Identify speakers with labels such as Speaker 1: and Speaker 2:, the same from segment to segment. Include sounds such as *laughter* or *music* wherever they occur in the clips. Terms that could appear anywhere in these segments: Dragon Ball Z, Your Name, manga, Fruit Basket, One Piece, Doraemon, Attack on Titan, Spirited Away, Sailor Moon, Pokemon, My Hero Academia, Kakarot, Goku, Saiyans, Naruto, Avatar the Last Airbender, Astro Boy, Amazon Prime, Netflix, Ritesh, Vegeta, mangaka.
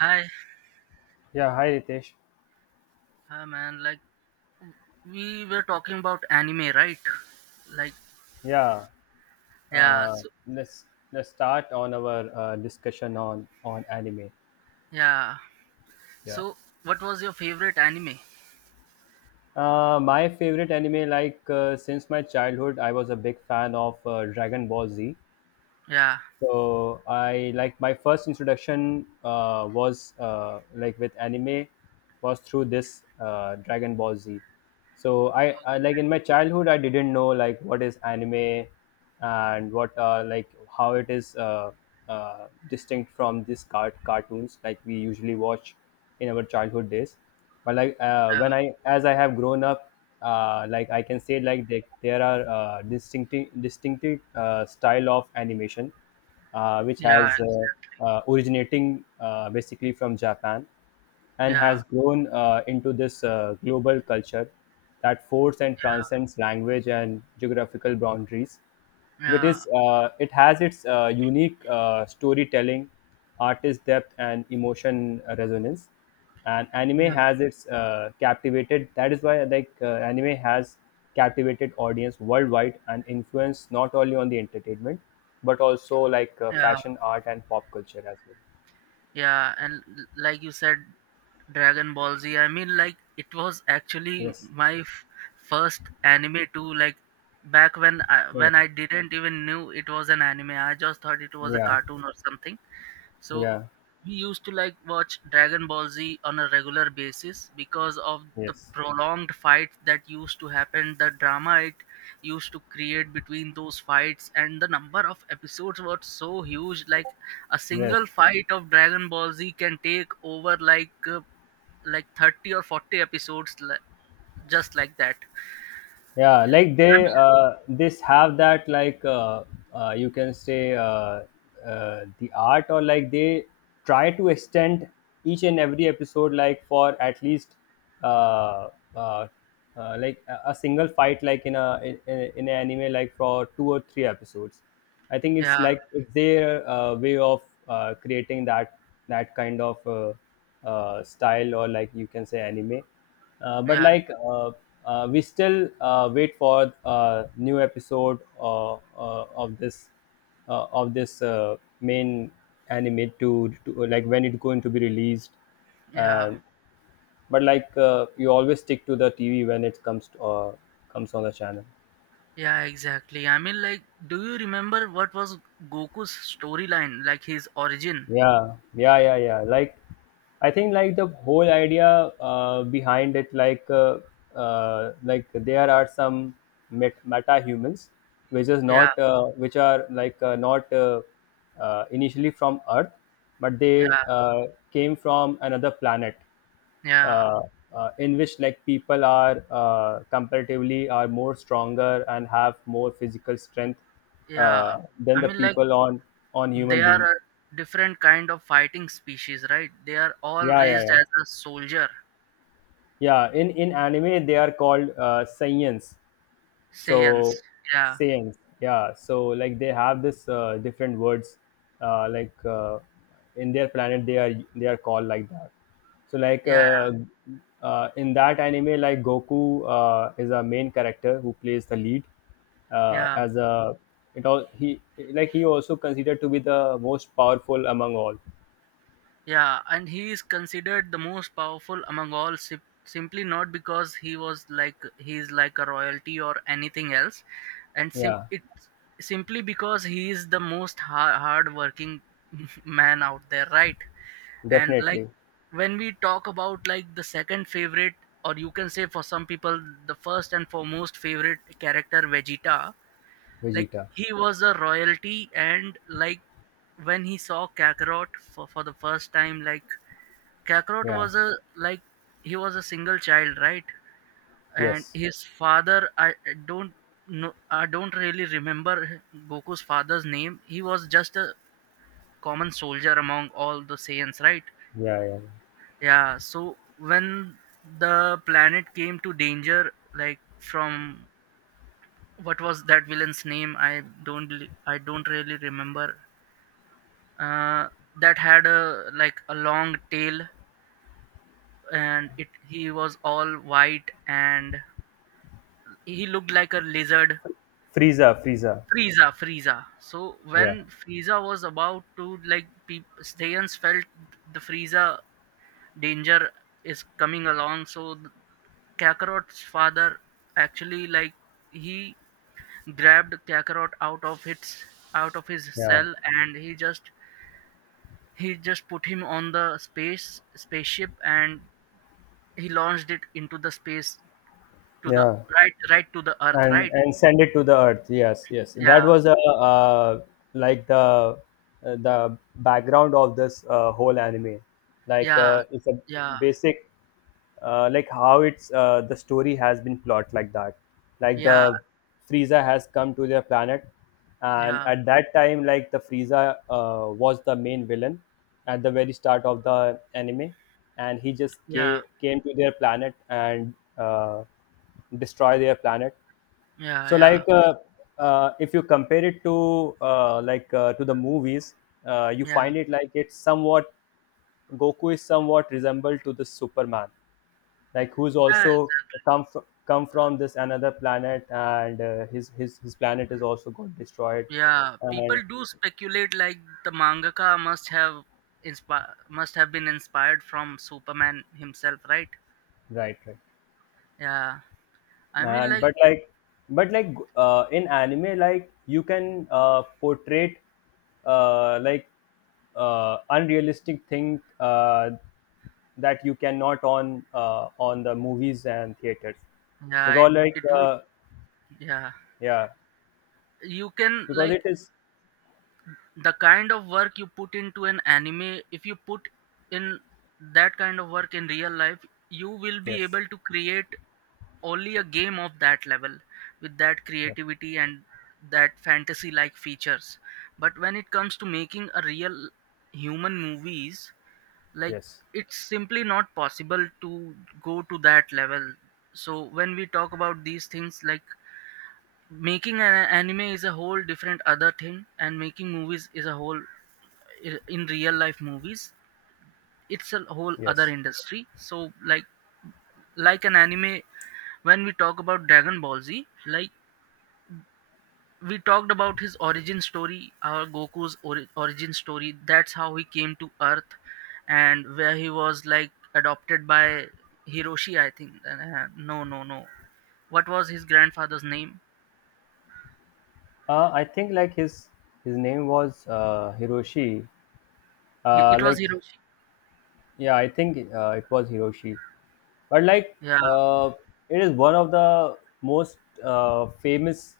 Speaker 1: Hi,
Speaker 2: Yeah, hi Ritesh.
Speaker 1: hi man. We were talking about anime, right? Like
Speaker 2: Yeah,
Speaker 1: yeah,
Speaker 2: uh,
Speaker 1: so,
Speaker 2: let's start on our discussion on anime.
Speaker 1: yeah.
Speaker 2: Yeah,
Speaker 1: So what was your favorite anime?
Speaker 2: my favorite anime, since my childhood, I was a big fan of Dragon Ball Z.
Speaker 1: Yeah.
Speaker 2: So I like my first introduction was like with anime was through this Dragon Ball Z. So I
Speaker 1: Okay.
Speaker 2: like in my childhood I didn't know like what is anime and what like how it is distinct from this cartoons like we usually watch in our childhood days. But
Speaker 1: Yeah.
Speaker 2: when I as I have grown up, like I can say like there are distinctive style of animation which
Speaker 1: Yeah.
Speaker 2: has originating basically from Japan and
Speaker 1: Yeah.
Speaker 2: has grown into this global culture that forces and transcends language and geographical boundaries. It
Speaker 1: Yeah.
Speaker 2: is it has its unique storytelling, artist depth, and emotion resonance. And anime
Speaker 1: Yeah.
Speaker 2: has its captivated. That is why anime has captivated audience worldwide and influence not only on the entertainment but also
Speaker 1: Yeah.
Speaker 2: fashion, art, and pop culture as well.
Speaker 1: Yeah. And like you said, Dragon Ball Z. It was actually
Speaker 2: Yes.
Speaker 1: my first anime too. Like back when I,
Speaker 2: Yes.
Speaker 1: when I didn't even knew it was an anime, I just thought it was a
Speaker 2: Yeah.
Speaker 1: cartoon or something. So
Speaker 2: Yeah.
Speaker 1: we used to like watch Dragon Ball Z on a regular basis because of the
Speaker 2: Yes.
Speaker 1: prolonged fight that used to happen, the drama it used to create between those fights, and the number of episodes was so huge. Like a
Speaker 2: Yes.
Speaker 1: single fight of Dragon Ball Z can take over like 30 or 40 episodes, just like that.
Speaker 2: Yeah like
Speaker 1: I
Speaker 2: they
Speaker 1: mean,
Speaker 2: this have that like you can say, the art, or like they try to extend each and every episode like for at least uh, uh, like a single fight, like in a in, in an anime, like for two or three episodes. I think it's
Speaker 1: yeah,
Speaker 2: it's their way of creating that kind of style, or like you can say anime. uh, but
Speaker 1: yeah,
Speaker 2: like uh, uh, we still wait for new episode of this main anime to like when it's going to be released,
Speaker 1: yeah.
Speaker 2: and but like you always stick to the TV when it comes comes on the channel.
Speaker 1: Yeah, exactly. Do you remember what was Goku's storyline, like his origin?
Speaker 2: Yeah, like I think like the whole idea behind it, like there are some meta humans which is
Speaker 1: Yeah,
Speaker 2: not which are not initially from earth, but they
Speaker 1: yeah,
Speaker 2: came from another planet
Speaker 1: yeah,
Speaker 2: uh, in which like people are comparatively are more stronger and have more physical strength
Speaker 1: yeah.
Speaker 2: than
Speaker 1: I
Speaker 2: the
Speaker 1: mean, like
Speaker 2: people on
Speaker 1: they
Speaker 2: human
Speaker 1: are
Speaker 2: being.
Speaker 1: a different kind of fighting species, right? They are all
Speaker 2: yeah yeah
Speaker 1: raised
Speaker 2: yeah
Speaker 1: as a soldier,
Speaker 2: yeah in anime they are called science, so
Speaker 1: Saiyans. Yeah,
Speaker 2: science. Yeah, so like they have this different words, uh, like uh, in their planet they are called like that. so like
Speaker 1: yeah,
Speaker 2: uh, in that anime, like Goku is a main character who plays the lead
Speaker 1: yeah,
Speaker 2: as a it all he Like he also considered to be the most powerful among all.
Speaker 1: yeah. And he is considered the most powerful among all, simply not because he was like he is like a royalty or anything else, and
Speaker 2: Yeah,
Speaker 1: it's simply because he is the most hard-working *laughs* man out there, right? And like
Speaker 2: definitely.
Speaker 1: when we talk about like the second favorite, or you can say for some people the first and foremost favorite character, Vegeta, like
Speaker 2: Vegeta,
Speaker 1: he was a royalty. And like when he saw Kakarot for, the first time, like Kakarot
Speaker 2: yeah,
Speaker 1: was a like he was a single child, right? And
Speaker 2: yes.
Speaker 1: his father, I don't know, I don't really remember Goku's father's name. He was just a common soldier among all the Saiyans, right?
Speaker 2: Yeah, yeah.
Speaker 1: Yeah, so when the planet came to danger, like from, what was that villain's name? I don't really remember. Uh, that had a like a long tail, and it he was all white and he looked like a lizard.
Speaker 2: Frieza, Frieza.
Speaker 1: Frieza, Frieza. So
Speaker 2: Yeah,
Speaker 1: when Frieza was about to like, peop Saiyans felt the Frieza danger is coming along so Kakarot's father actually, like, he grabbed Kakarot out of its out of his
Speaker 2: yeah,
Speaker 1: cell, and he just, he just put him on the spaceship and he launched it into the space, to the,
Speaker 2: yeah.
Speaker 1: right, right to the earth,
Speaker 2: And
Speaker 1: right?
Speaker 2: send it to the earth. Yes, that
Speaker 1: yeah
Speaker 2: was a uh like the background of this whole anime.
Speaker 1: yeah
Speaker 2: It's a
Speaker 1: yeah
Speaker 2: basic like how it's the story has been plot like that. Like
Speaker 1: yeah
Speaker 2: the Frieza has come to their planet, and
Speaker 1: yeah
Speaker 2: at that time like the Frieza was the main villain at the very start of the anime, and he just
Speaker 1: yeah
Speaker 2: came to their planet and uh, destroy their planet.
Speaker 1: yeah
Speaker 2: So,
Speaker 1: yeah
Speaker 2: if you compare it to to the movies, you
Speaker 1: yeah
Speaker 2: find it like it's somewhat— Goku is somewhat resembled to the Superman, like who's
Speaker 1: yeah
Speaker 2: also come from this another planet, and his planet is also got destroyed,
Speaker 1: Yeah,
Speaker 2: and
Speaker 1: people do speculate like the mangaka must have must have been inspired from Superman himself, right?
Speaker 2: right, right,
Speaker 1: Yeah. I mean
Speaker 2: and
Speaker 1: like
Speaker 2: but like in anime, like you can portray uh, like unrealistic thing that you cannot on on the movies and theaters
Speaker 1: yeah, it,
Speaker 2: because
Speaker 1: it would, yeah.
Speaker 2: yeah
Speaker 1: You can
Speaker 2: because
Speaker 1: like,
Speaker 2: it is.
Speaker 1: the kind of work you put into an anime, if you put in that kind of work in real life, you will be
Speaker 2: Yes.
Speaker 1: able to create only a game of that level, with that
Speaker 2: Yeah,
Speaker 1: creativity and that fantasy like features. But when it comes to making a real human movies, like,
Speaker 2: yes,
Speaker 1: it's simply not possible to go to that level. So when we talk about these things, like, making an anime is a whole different other thing, and making movies is a whole, in real life movies, it's a whole other
Speaker 2: yes.
Speaker 1: industry. So like like an anime, when we talk about Dragon Ball Z, like we talked about his origin story, our Goku's origin story, that's how he came to earth and where he was like adopted by Hiroshi, I think, no, no, no, what was his grandfather's name?
Speaker 2: I think like his name was Hiroshi, uh,
Speaker 1: It was
Speaker 2: like
Speaker 1: Hiroshi.
Speaker 2: yeah I think it was Hiroshi. But like
Speaker 1: yeah
Speaker 2: It is one of the most famous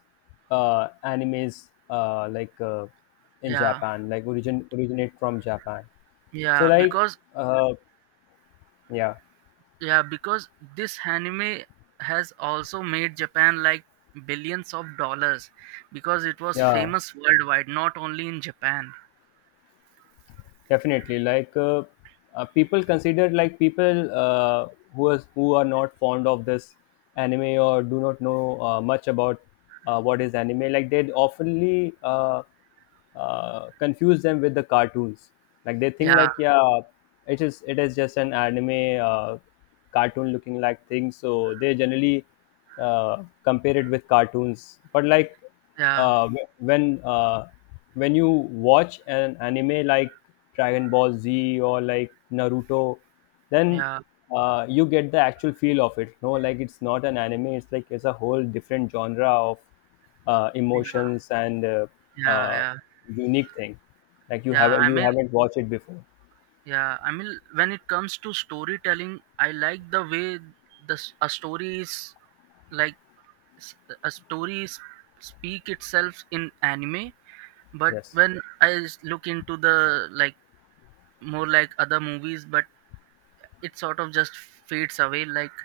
Speaker 2: animes, in
Speaker 1: yeah
Speaker 2: Japan, like originate from Japan. so
Speaker 1: yeah
Speaker 2: like
Speaker 1: because
Speaker 2: uh, Yeah,
Speaker 1: Yeah, because this anime has also made Japan like billions of dollars because it was
Speaker 2: yeah,
Speaker 1: famous worldwide, not only in Japan.
Speaker 2: definitely. People consider like people who are not fond of this anime or do not know much about what is anime. Like they oftenly confuse them with the cartoons. Like they think
Speaker 1: Yeah,
Speaker 2: like, yeah, it is just an anime cartoon looking like thing. So they generally compare it with cartoons. But
Speaker 1: yeah,
Speaker 2: uh, wh- when uh, when you watch an anime like Dragon Ball Z or like Naruto, then
Speaker 1: yeah,
Speaker 2: you get the actual feel of it. No, like it's not an anime; it's like it's a whole different genre of
Speaker 1: yeah,
Speaker 2: emotions and
Speaker 1: yeah,
Speaker 2: uh,
Speaker 1: yeah.
Speaker 2: unique thing. Like you
Speaker 1: Yeah,
Speaker 2: have you haven't watched it before.
Speaker 1: I mean, when it comes to storytelling, I like the way the s- a story is like s- a story s- speak itself in anime. But
Speaker 2: Yes,
Speaker 1: when I look into the like more like other movies, but it sort of just fades away. Like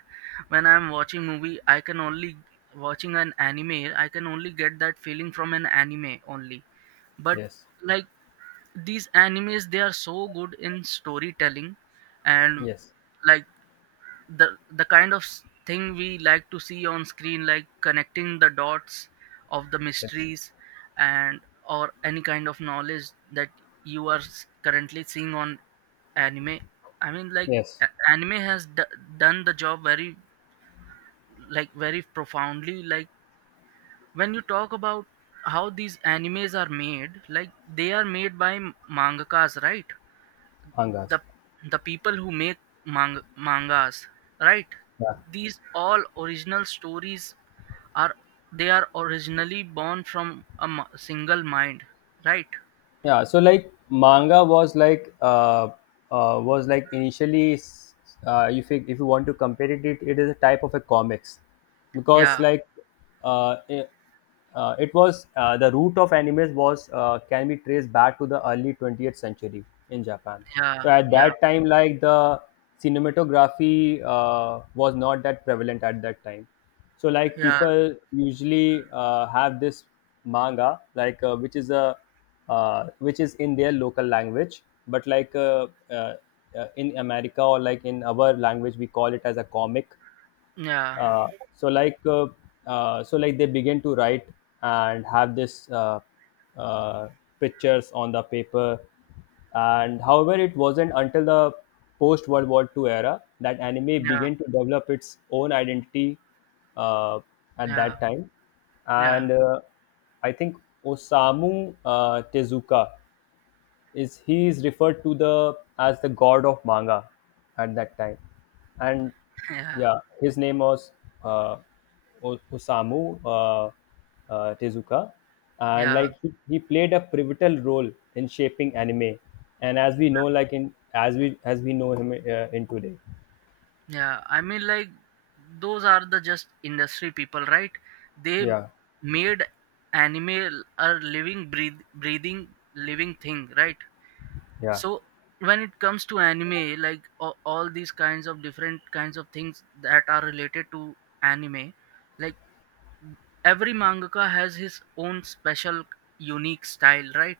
Speaker 1: when I'm watching movie I can only, watching an anime I can only get that feeling from an anime only. But
Speaker 2: yes,
Speaker 1: like these animes, they are so good in storytelling. And
Speaker 2: yes,
Speaker 1: like the kind of thing we like to see on screen, like connecting the dots of the
Speaker 2: yes,
Speaker 1: mysteries, and or any kind of knowledge that you are currently seeing on anime. I mean, like,
Speaker 2: yes.
Speaker 1: anime has done the job very, like, very profoundly. Like when you talk about how these animes are made, like they are made by mangakas, right?
Speaker 2: Angas.
Speaker 1: The people who make mangas, right?
Speaker 2: Yeah.
Speaker 1: These all original stories are, they are originally born from a single mind, right?
Speaker 2: Manga was was like initially if you want to compare it, it is a type of a comics, because
Speaker 1: yeah
Speaker 2: uh, it, it was the root of animes was can be traced back to the early 20th century in Japan.
Speaker 1: yeah
Speaker 2: So at
Speaker 1: yeah
Speaker 2: that time like the cinematography was not that prevalent at that time, so like
Speaker 1: yeah
Speaker 2: people usually have this manga which is a which is in their local language, but in America, or like in our language we call it as a comic.
Speaker 1: yeah
Speaker 2: uh, so like uh, so like they begin to write and have this uh, pictures on the paper, and however it wasn't until the post World War II era that anime
Speaker 1: yeah
Speaker 2: began to develop its own identity uh, at
Speaker 1: yeah
Speaker 2: that time.
Speaker 1: yeah
Speaker 2: And I think Osamu Tezuka is— he is referred to the as the god of manga at that time. And
Speaker 1: yeah
Speaker 2: yeah, his name was uh, Osamu Tezuka, and
Speaker 1: yeah
Speaker 2: like he played a pivotal role in shaping anime and as we know like in as we know him in today.
Speaker 1: yeah I mean, like those are the just industry people, right? They
Speaker 2: Yeah,
Speaker 1: made anime a living breathing, living thing, right?
Speaker 2: yeah.
Speaker 1: So when it comes to anime, like all these kinds of different kinds of things that are related to anime, like every mangaka has his own special unique style, right?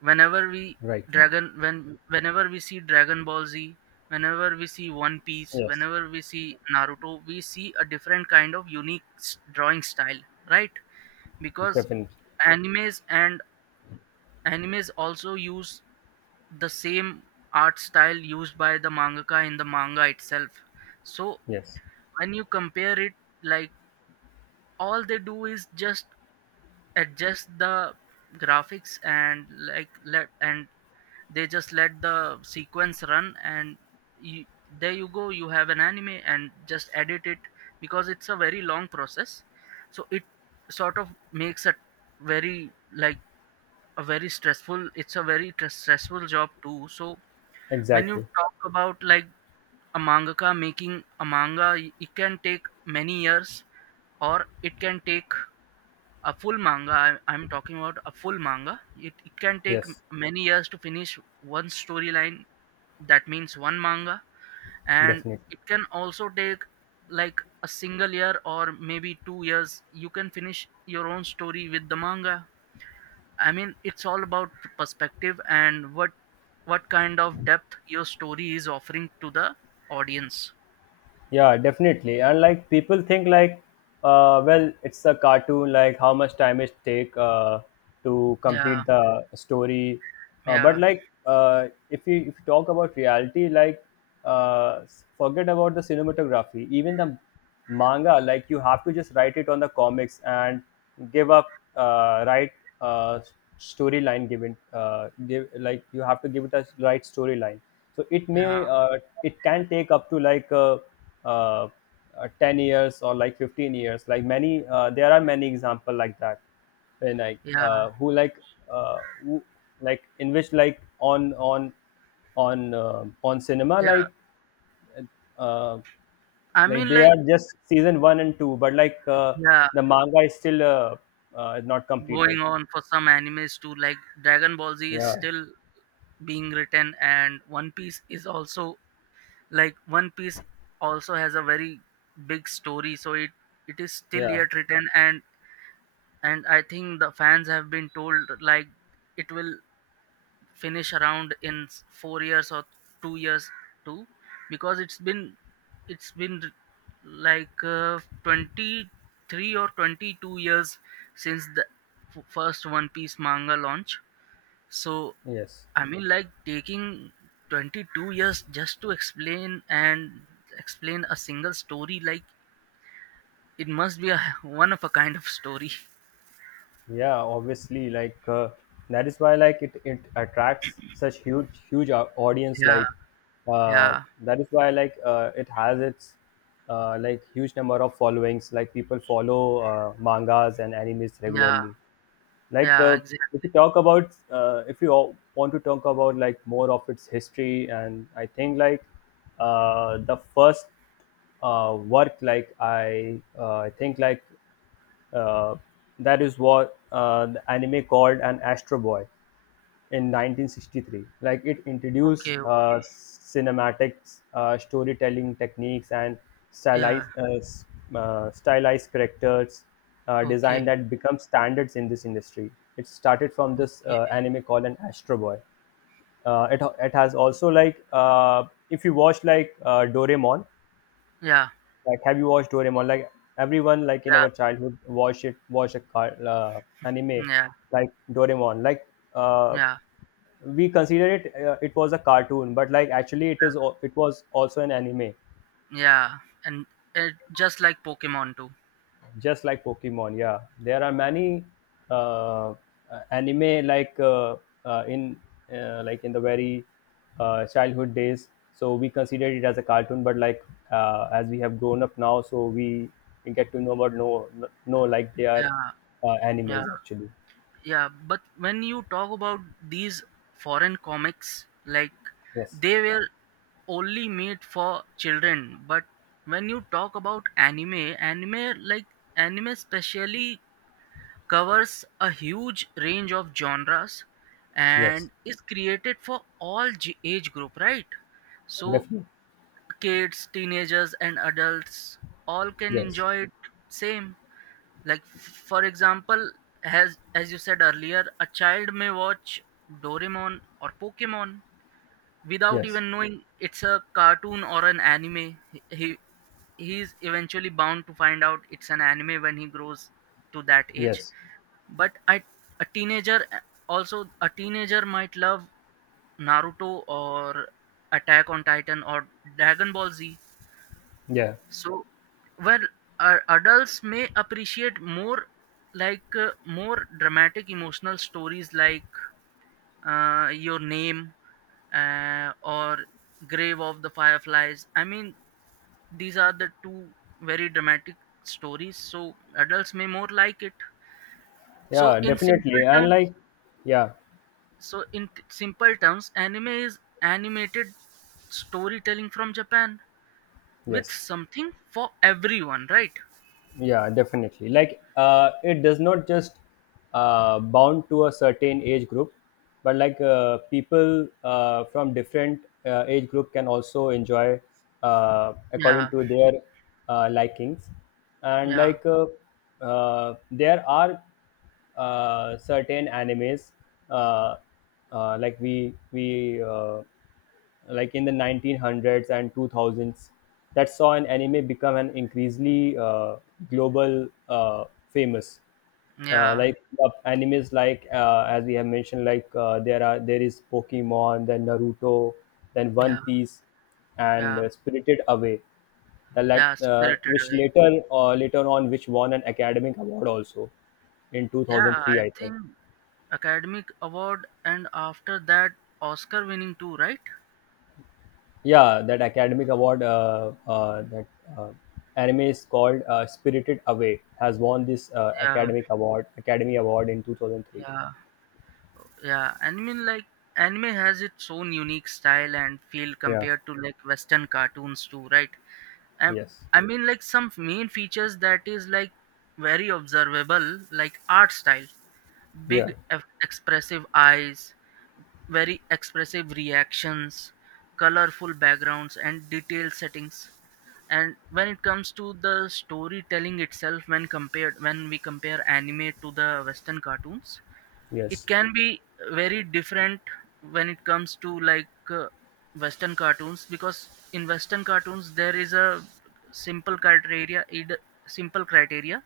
Speaker 1: whenever we
Speaker 2: Right, right.
Speaker 1: Whenever we see Dragon Ball Z, whenever we see One Piece,
Speaker 2: Yes,
Speaker 1: whenever we see Naruto, we see a different kind of unique drawing style, right? Because
Speaker 2: definitely.
Speaker 1: animes, and animes also use the same art style used by the mangaka in the manga itself. So
Speaker 2: Yes,
Speaker 1: when you compare it, like, all they do is just adjust the graphics and like let, and they just let the sequence run, and you, there you go, you have an anime, and just edit it. Because it's a very long process, so it sort of makes a very like a very stressful, it's a very stressful job too. So when you
Speaker 2: exactly.
Speaker 1: talk about like a mangaka making a manga, it can take many years, or it can take a full manga. I'm talking about a full manga. It can take
Speaker 2: Yes,
Speaker 1: many years to finish one storyline. That means one manga. And
Speaker 2: definitely.
Speaker 1: it can also take like a single year or maybe 2 years. You can finish your own story with the manga. I mean, it's all about perspective and what kind of depth your story is offering to the audience.
Speaker 2: Yeah, definitely. And like people think like, well, it's a cartoon. Like how much time it take to
Speaker 1: Yeah,
Speaker 2: complete the story? Uh, but
Speaker 1: yeah,
Speaker 2: like, uh, if you talk about reality, like, uh, forget about the cinematography. Even the manga, like you have to just write it on the comics and give up right uh, storyline given give like you have to give it a right storyline, so
Speaker 1: yeah,
Speaker 2: it can take up to uh, 10 years or like 15 years. Like many there are many example like that, when
Speaker 1: yeah,
Speaker 2: uh, who, like in which like on cinema
Speaker 1: yeah.
Speaker 2: like— uh,
Speaker 1: I
Speaker 2: like
Speaker 1: mean,
Speaker 2: they
Speaker 1: like,
Speaker 2: are just season one and two, but
Speaker 1: yeah,
Speaker 2: the manga is still not completed.
Speaker 1: going on for some animes too. Like Dragon Ball Z is
Speaker 2: Yeah,
Speaker 1: still being written, and One Piece is also, like One Piece also has a very big story, so it is still
Speaker 2: yeah,
Speaker 1: yet written. And I think the fans have been told like it will finish around in 4 years or 2 years too, because it's been, it's been r- 23 or 22 years since the first One Piece manga launch. So
Speaker 2: yes,
Speaker 1: I mean, like, taking 22 years just to explain and explain a single story, like, it must be a *laughs* one of a kind of story.
Speaker 2: yeah. Obviously, that is why it it attracts such huge audience.
Speaker 1: yeah yeah
Speaker 2: That is why it has its like huge number of followings. Like people follow mangas and animes
Speaker 1: yeah
Speaker 2: regularly. like
Speaker 1: yeah,
Speaker 2: uh,
Speaker 1: exactly.
Speaker 2: if you talk about— if you all want to talk about like more of its history, and I think like the first work, I think like uh, that is what the anime called an Astro Boy in 1963. Like it introduced
Speaker 1: Okay,
Speaker 2: cinematics, storytelling techniques, and
Speaker 1: yeah
Speaker 2: stylized, stylized characters design
Speaker 1: okay,
Speaker 2: that become standards in this industry. It started from this
Speaker 1: okay,
Speaker 2: anime called an Astro Boy. It has also if you watch Doraemon,
Speaker 1: yeah.
Speaker 2: like have you watched Doraemon? Like everyone like in
Speaker 1: Yeah,
Speaker 2: our childhood watched it, watched a anime
Speaker 1: yeah,
Speaker 2: like Doraemon. Uh,
Speaker 1: yeah,
Speaker 2: we consider it was a cartoon but like actually it was also an anime
Speaker 1: yeah, and it, just like Pokemon too.
Speaker 2: just like pokemon, yeah. There are many uh, anime uh, in like in the very childhood days, so we considered it as a cartoon but as we have grown up now, so we get to know about no, no, like they are
Speaker 1: Yeah, yeah,
Speaker 2: animes actually.
Speaker 1: yeah. But when you talk about these foreign comics, like
Speaker 2: Yes,
Speaker 1: they were only made for children. But when you talk about anime, anime specially covers a huge range of genres and
Speaker 2: yes,
Speaker 1: is created for all age group, right? So
Speaker 2: definitely.
Speaker 1: kids, teenagers, and adults all can
Speaker 2: Yes,
Speaker 1: enjoy it. Same, like, for example, as you said earlier, a child may watch Doraemon or Pokemon without
Speaker 2: yes,
Speaker 1: even knowing it's a cartoon or an anime. he he- he is eventually bound to find out it's an anime when he grows to that age.
Speaker 2: yes,
Speaker 1: But a teenager, might love Naruto or Attack on Titan or Dragon Ball Z.
Speaker 2: yeah,
Speaker 1: So, well, adults may appreciate more, more dramatic emotional stories, like Your Name or Grave of the Fireflies. I mean, these are the two very dramatic stories, so adults may more like it. So,
Speaker 2: yeah,
Speaker 1: in simple
Speaker 2: definitely. And
Speaker 1: terms,
Speaker 2: like yeah
Speaker 1: simple terms, anime is animated storytelling from Japan with
Speaker 2: yes
Speaker 1: something for everyone, right?
Speaker 2: yeah Definitely, it does not just bound to a certain age group, but people from different age group can also enjoy according
Speaker 1: Yeah,
Speaker 2: to their likings. And
Speaker 1: yeah.
Speaker 2: there are certain animes, uh, like we like in the 1900s and 2000s that saw an anime become an increasingly global famous. uh,
Speaker 1: Yeah,
Speaker 2: like Animes as we have mentioned, like, there is pokemon, then naruto, then one
Speaker 1: yeah,
Speaker 2: piece, and
Speaker 1: yeah,
Speaker 2: spirited away, the lat,
Speaker 1: yeah, Spirited
Speaker 2: which
Speaker 1: Away.
Speaker 2: later later on which won an academic award also in
Speaker 1: Yeah, I
Speaker 2: 2003, I
Speaker 1: think
Speaker 2: think.
Speaker 1: Academic Award, and after that Oscar winning too, right?
Speaker 2: Yeah, that academic award, that uh, anime is called spirited away, has won this
Speaker 1: Yeah,
Speaker 2: academic award, academy award, in 2003.
Speaker 1: yeah, yeah. And I mean like anime has its own unique style and feel
Speaker 2: Yeah,
Speaker 1: compared to like Western cartoons too, right? And
Speaker 2: yes,
Speaker 1: I mean like some main features that is like very observable, like art style,
Speaker 2: yeah,
Speaker 1: big expressive eyes, very expressive reactions, colorful backgrounds, and detailed settings. And when it comes to the storytelling itself, when we compare anime to the Western cartoons, it
Speaker 2: yes,
Speaker 1: can be very different when it comes to Western cartoons. Because in Western cartoons there is a simple criteria either simple criteria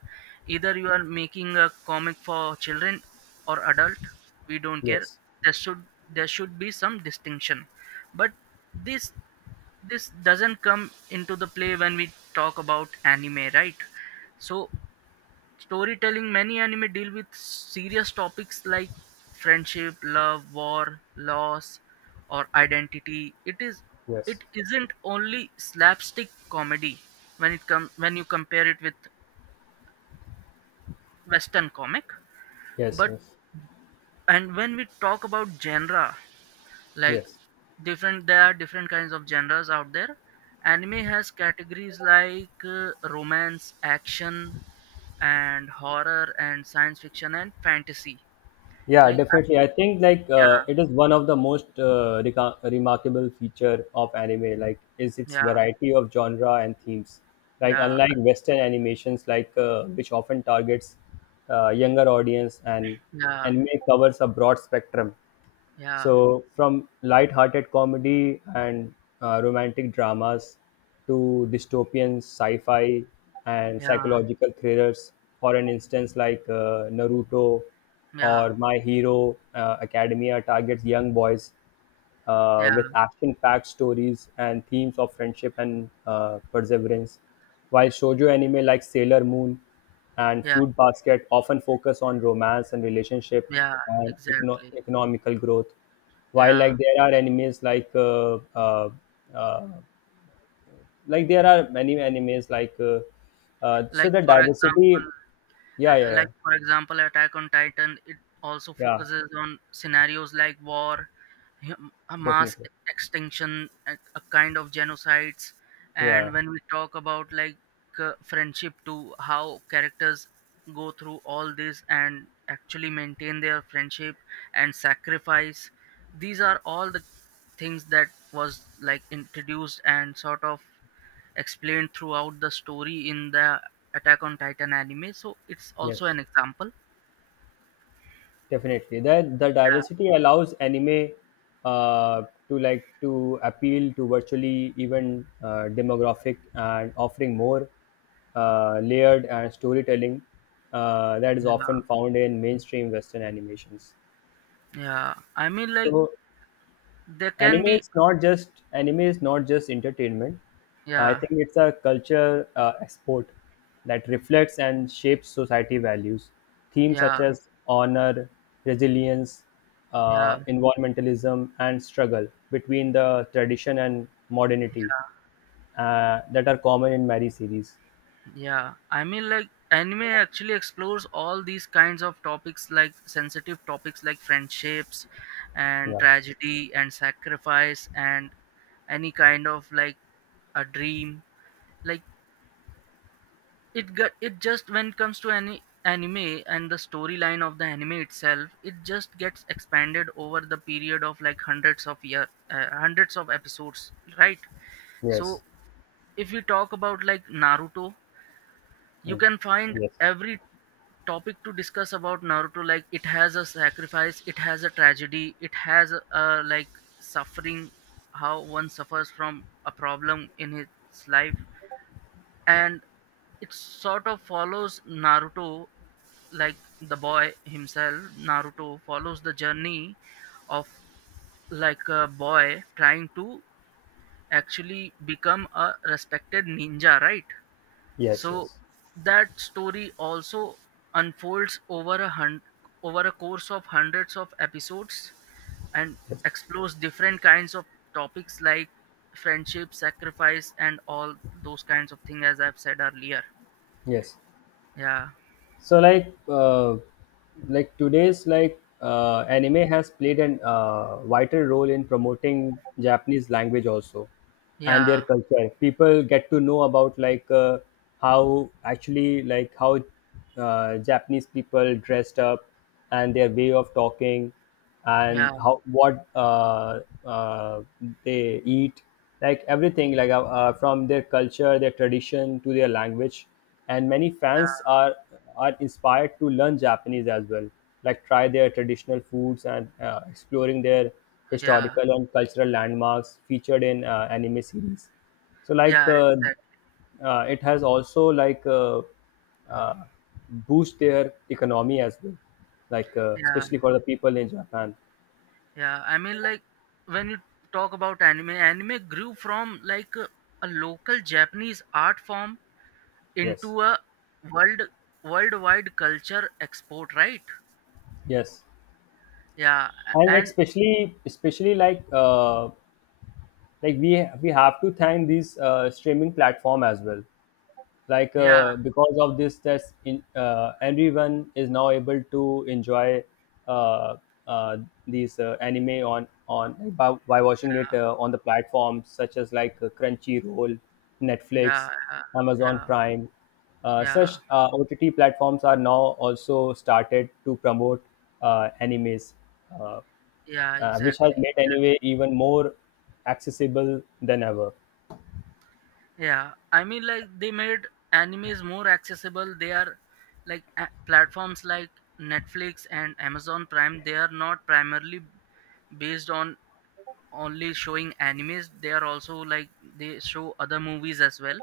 Speaker 1: either you are making a comic for children or adult, we don't care.
Speaker 2: yes,
Speaker 1: There should be some distinction. But this this doesn't come into the play when we talk about anime, right? So, storytelling, many anime deal with serious topics like friendship, love, war, loss, or identity.
Speaker 2: yes,
Speaker 1: It isn't only slapstick comedy when it comes when you compare it with Western comic.
Speaker 2: yes,
Speaker 1: But
Speaker 2: yes,
Speaker 1: and when we talk about genre, like
Speaker 2: yes.
Speaker 1: different, there are different kinds of genres out there. Anime has categories like romance, action, and horror, and science fiction, and fantasy.
Speaker 2: Yeah,
Speaker 1: Like,
Speaker 2: definitely. I think
Speaker 1: yeah,
Speaker 2: it is one of the most remarkable feature of anime. Like, is its
Speaker 1: yeah,
Speaker 2: variety of genre and themes. Like,
Speaker 1: yeah,
Speaker 2: unlike Western animations, which often targets younger audience, and anime covers a broad spectrum.
Speaker 1: yeah,
Speaker 2: So from light-hearted comedy and romantic dramas to dystopian sci-fi and
Speaker 1: yeah,
Speaker 2: psychological thrillers, for an instance, Naruto
Speaker 1: yeah, yeah,
Speaker 2: or My Hero Academia targets young boys
Speaker 1: yeah,
Speaker 2: with action-packed stories and themes of friendship and perseverance. While shoujo anime like Sailor Moon and
Speaker 1: yeah,
Speaker 2: Fruit Basket often focus on romance and relationship
Speaker 1: yeah,
Speaker 2: and
Speaker 1: exactly.
Speaker 2: economical growth, while
Speaker 1: Yeah.
Speaker 2: like there are animes uh, like there are many animes so
Speaker 1: Like
Speaker 2: the
Speaker 1: for example,
Speaker 2: diversity. Yeah, yeah, yeah,
Speaker 1: Attack on Titan, it also
Speaker 2: yeah,
Speaker 1: focuses on scenarios like war, yeah, a mass
Speaker 2: definitely.
Speaker 1: extinction, a kind of genocides. And
Speaker 2: Yeah,
Speaker 1: when we talk about friendship too, how characters go through all this and actually maintain their friendship and sacrifice, these are all the things that was like introduced and sort of explained throughout the story in the Attack on Titan anime. So it's
Speaker 2: yes.
Speaker 1: also an example.
Speaker 2: Definitely, that the
Speaker 1: Yeah,
Speaker 2: diversity allows anime uh, to like to appeal to virtually even demographic and offering more layered and storytelling that is
Speaker 1: yeah,
Speaker 2: often found in mainstream Western animations.
Speaker 1: yeah. I mean, like,
Speaker 2: So
Speaker 1: there can
Speaker 2: anime
Speaker 1: be,
Speaker 2: is not just anime is not just entertainment, I
Speaker 1: yeah,
Speaker 2: think it's a culture export that reflects and shapes society values, themes
Speaker 1: yeah.
Speaker 2: such as honor, resilience,
Speaker 1: Yeah,
Speaker 2: environmentalism, and struggle between the tradition and modernity that are common in many series.
Speaker 1: yeah. I mean, like, anime actually explores all these kinds of topics, like sensitive topics like friendships and
Speaker 2: Yeah,
Speaker 1: tragedy and sacrifice and any kind of like a dream. Like, it just when it comes to any anime and the storyline of the anime itself, it just gets expanded over the period of like hundreds of year, hundreds of episodes, right?
Speaker 2: yes.
Speaker 1: So, if you talk about like Naruto, you
Speaker 2: Mm.
Speaker 1: can find
Speaker 2: Yes,
Speaker 1: every topic to discuss about Naruto. Like, it has a sacrifice, it has a tragedy, it has a like suffering, how one suffers from a problem in his life. And it sort of follows Naruto, like the boy himself. Naruto follows the journey of like a boy trying to actually become a respected ninja, right?
Speaker 2: yes,
Speaker 1: So
Speaker 2: yes,
Speaker 1: that story also unfolds over over a course of hundreds of episodes and
Speaker 2: yes,
Speaker 1: explores different kinds of topics like friendship, sacrifice, and all those kinds of things as I've said earlier.
Speaker 2: yes.
Speaker 1: Yeah,
Speaker 2: So like today's like anime has played an vital role in promoting japanese language also, and their
Speaker 1: yeah,
Speaker 2: culture. People get to know about how actually, like how japanese people dressed up, and their way of talking, and
Speaker 1: yeah,
Speaker 2: how what uh, they eat, like everything from their culture, their tradition, to their language. And many fans are inspired to learn japanese as well, like try their traditional foods and exploring their
Speaker 1: yeah, yeah,
Speaker 2: historical and cultural landmarks featured in anime series. So
Speaker 1: yeah,
Speaker 2: it has also uh, boost their economy as well,
Speaker 1: yeah,
Speaker 2: especially for the people in japan.
Speaker 1: yeah. I mean, like, when you talk about anime, anime grew from like a local Japanese art form
Speaker 2: Yes,
Speaker 1: into a world worldwide culture export, right?
Speaker 2: yes.
Speaker 1: Yeah,
Speaker 2: And
Speaker 1: and
Speaker 2: especially, especially, like, we have to thank these streaming platform as well,
Speaker 1: yeah,
Speaker 2: because of this, that's in everyone is now able to enjoy uh, uh, these anime by watching it on the platforms such as crunchyroll,
Speaker 1: yeah,
Speaker 2: netflix,
Speaker 1: yeah, yeah,
Speaker 2: amazon
Speaker 1: yeah,
Speaker 2: prime.
Speaker 1: yeah,
Speaker 2: Such ott platforms are now also started to promote animes, uh,
Speaker 1: yeah,
Speaker 2: which has
Speaker 1: exactly.
Speaker 2: made anime even more accessible than ever.
Speaker 1: Yeah, I mean, like, they made animes more accessible. They are like platforms like Netflix and Amazon Prime. They are not primarily based on only showing animes. They are also like they show other movies as well,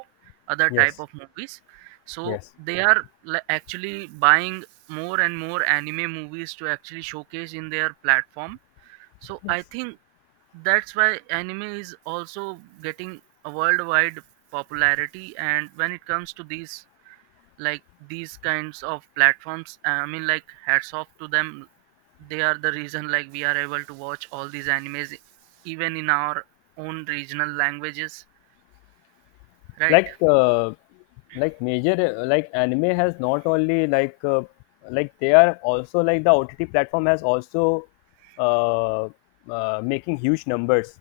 Speaker 1: other type
Speaker 2: Yes,
Speaker 1: of movies. So
Speaker 2: yes,
Speaker 1: they are actually buying more and more anime movies to actually showcase in their platform. So I
Speaker 2: yes.
Speaker 1: think that's why anime is also getting a worldwide popularity. And when it comes to these, like these kinds of platforms, I mean, like, hats off to them. They are the reason like we are able to watch all these animes, even in our own regional languages, right?
Speaker 2: Like, like major, anime has not only like they are also like, the OTT platform has also uh, making huge numbers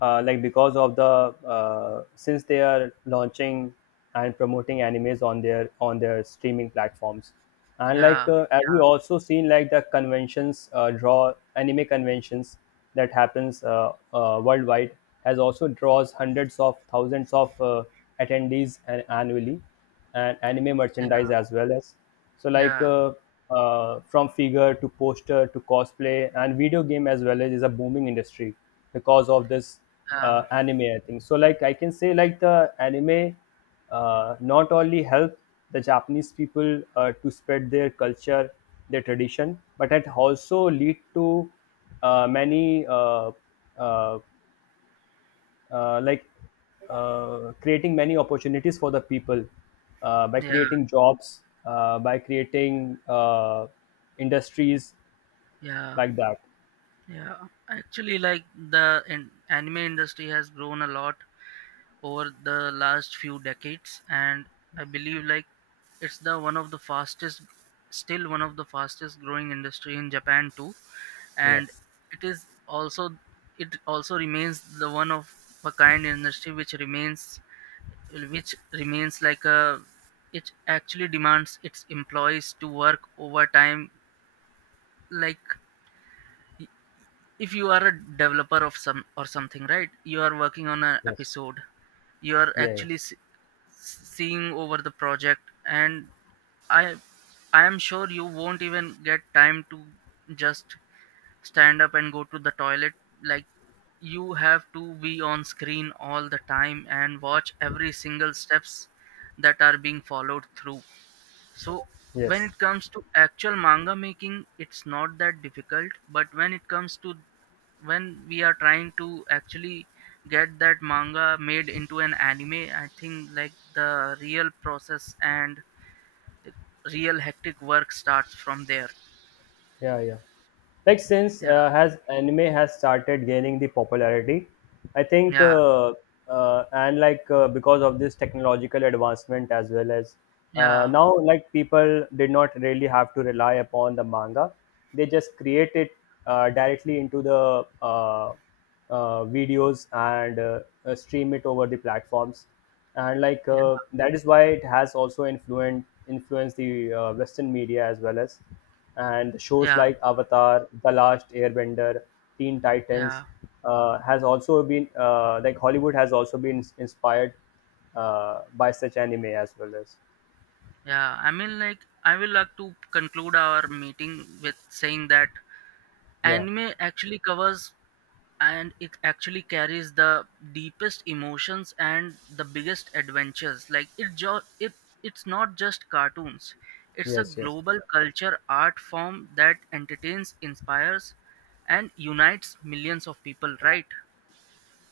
Speaker 2: like because of the since they are launching and promoting animes on their, on their streaming platforms. And
Speaker 1: Yeah,
Speaker 2: as we also seen, like the conventions, draw anime conventions that happens worldwide, has also draws hundreds of thousands of attendees annually, and anime
Speaker 1: yeah,
Speaker 2: merchandise as well. As so
Speaker 1: yeah,
Speaker 2: from figure to poster to cosplay and video game as well, as is a booming industry because of this
Speaker 1: yeah,
Speaker 2: anime. I think so, like I can say like the anime not only help the Japanese people to spread their culture, their tradition, but it also lead to many uh, like creating many opportunities for the people by
Speaker 1: yeah,
Speaker 2: creating jobs, by creating industries
Speaker 1: yeah,
Speaker 2: like that.
Speaker 1: yeah. Actually, like the anime industry has grown a lot over the last few decades. And I believe like it's the one of the fastest still one of the fastest growing industry in Japan too. And
Speaker 2: Yes.
Speaker 1: it is also, it also remains the one of a kind industry which remains like a, it actually demands its employees to work overtime. Like, if you are a developer of some or something, right, you are working on an
Speaker 2: Yes.
Speaker 1: episode, you are
Speaker 2: Yeah, yeah.
Speaker 1: actually seeing over the project. And i I am sure you won't even get time to just stand up and go to the toilet. Like, you have to be on screen all the time and watch every single steps that are being followed through. So when
Speaker 2: Yes.
Speaker 1: it comes to actual manga making, it's not that difficult. But when it comes to, when we are trying to actually get that manga made into an anime, I think like the real process and real hectic work starts from there.
Speaker 2: Yeah, yeah. Like since
Speaker 1: Yeah,
Speaker 2: has anime has started gaining the popularity, I think,
Speaker 1: yeah,
Speaker 2: and like because of this technological advancement as well, as
Speaker 1: yeah,
Speaker 2: now, like people did not really have to rely upon the manga, they just create it directly into the videos, and stream it over the platforms. And
Speaker 1: yeah,
Speaker 2: that is why it has also influenced the western media as well, as and shows
Speaker 1: yeah,
Speaker 2: like avatar the last airbender, teen
Speaker 1: yeah.
Speaker 2: titans, has also been hollywood has also been inspired by such anime as well. As
Speaker 1: Yeah, I mean, like, I will like to conclude our meeting with saying that
Speaker 2: yeah,
Speaker 1: anime actually covers and it actually carries the deepest emotions and the biggest adventures. Like, it's not just cartoons. It's a
Speaker 2: yes, yes.
Speaker 1: global culture art form that entertains, inspires, and unites millions of people, right?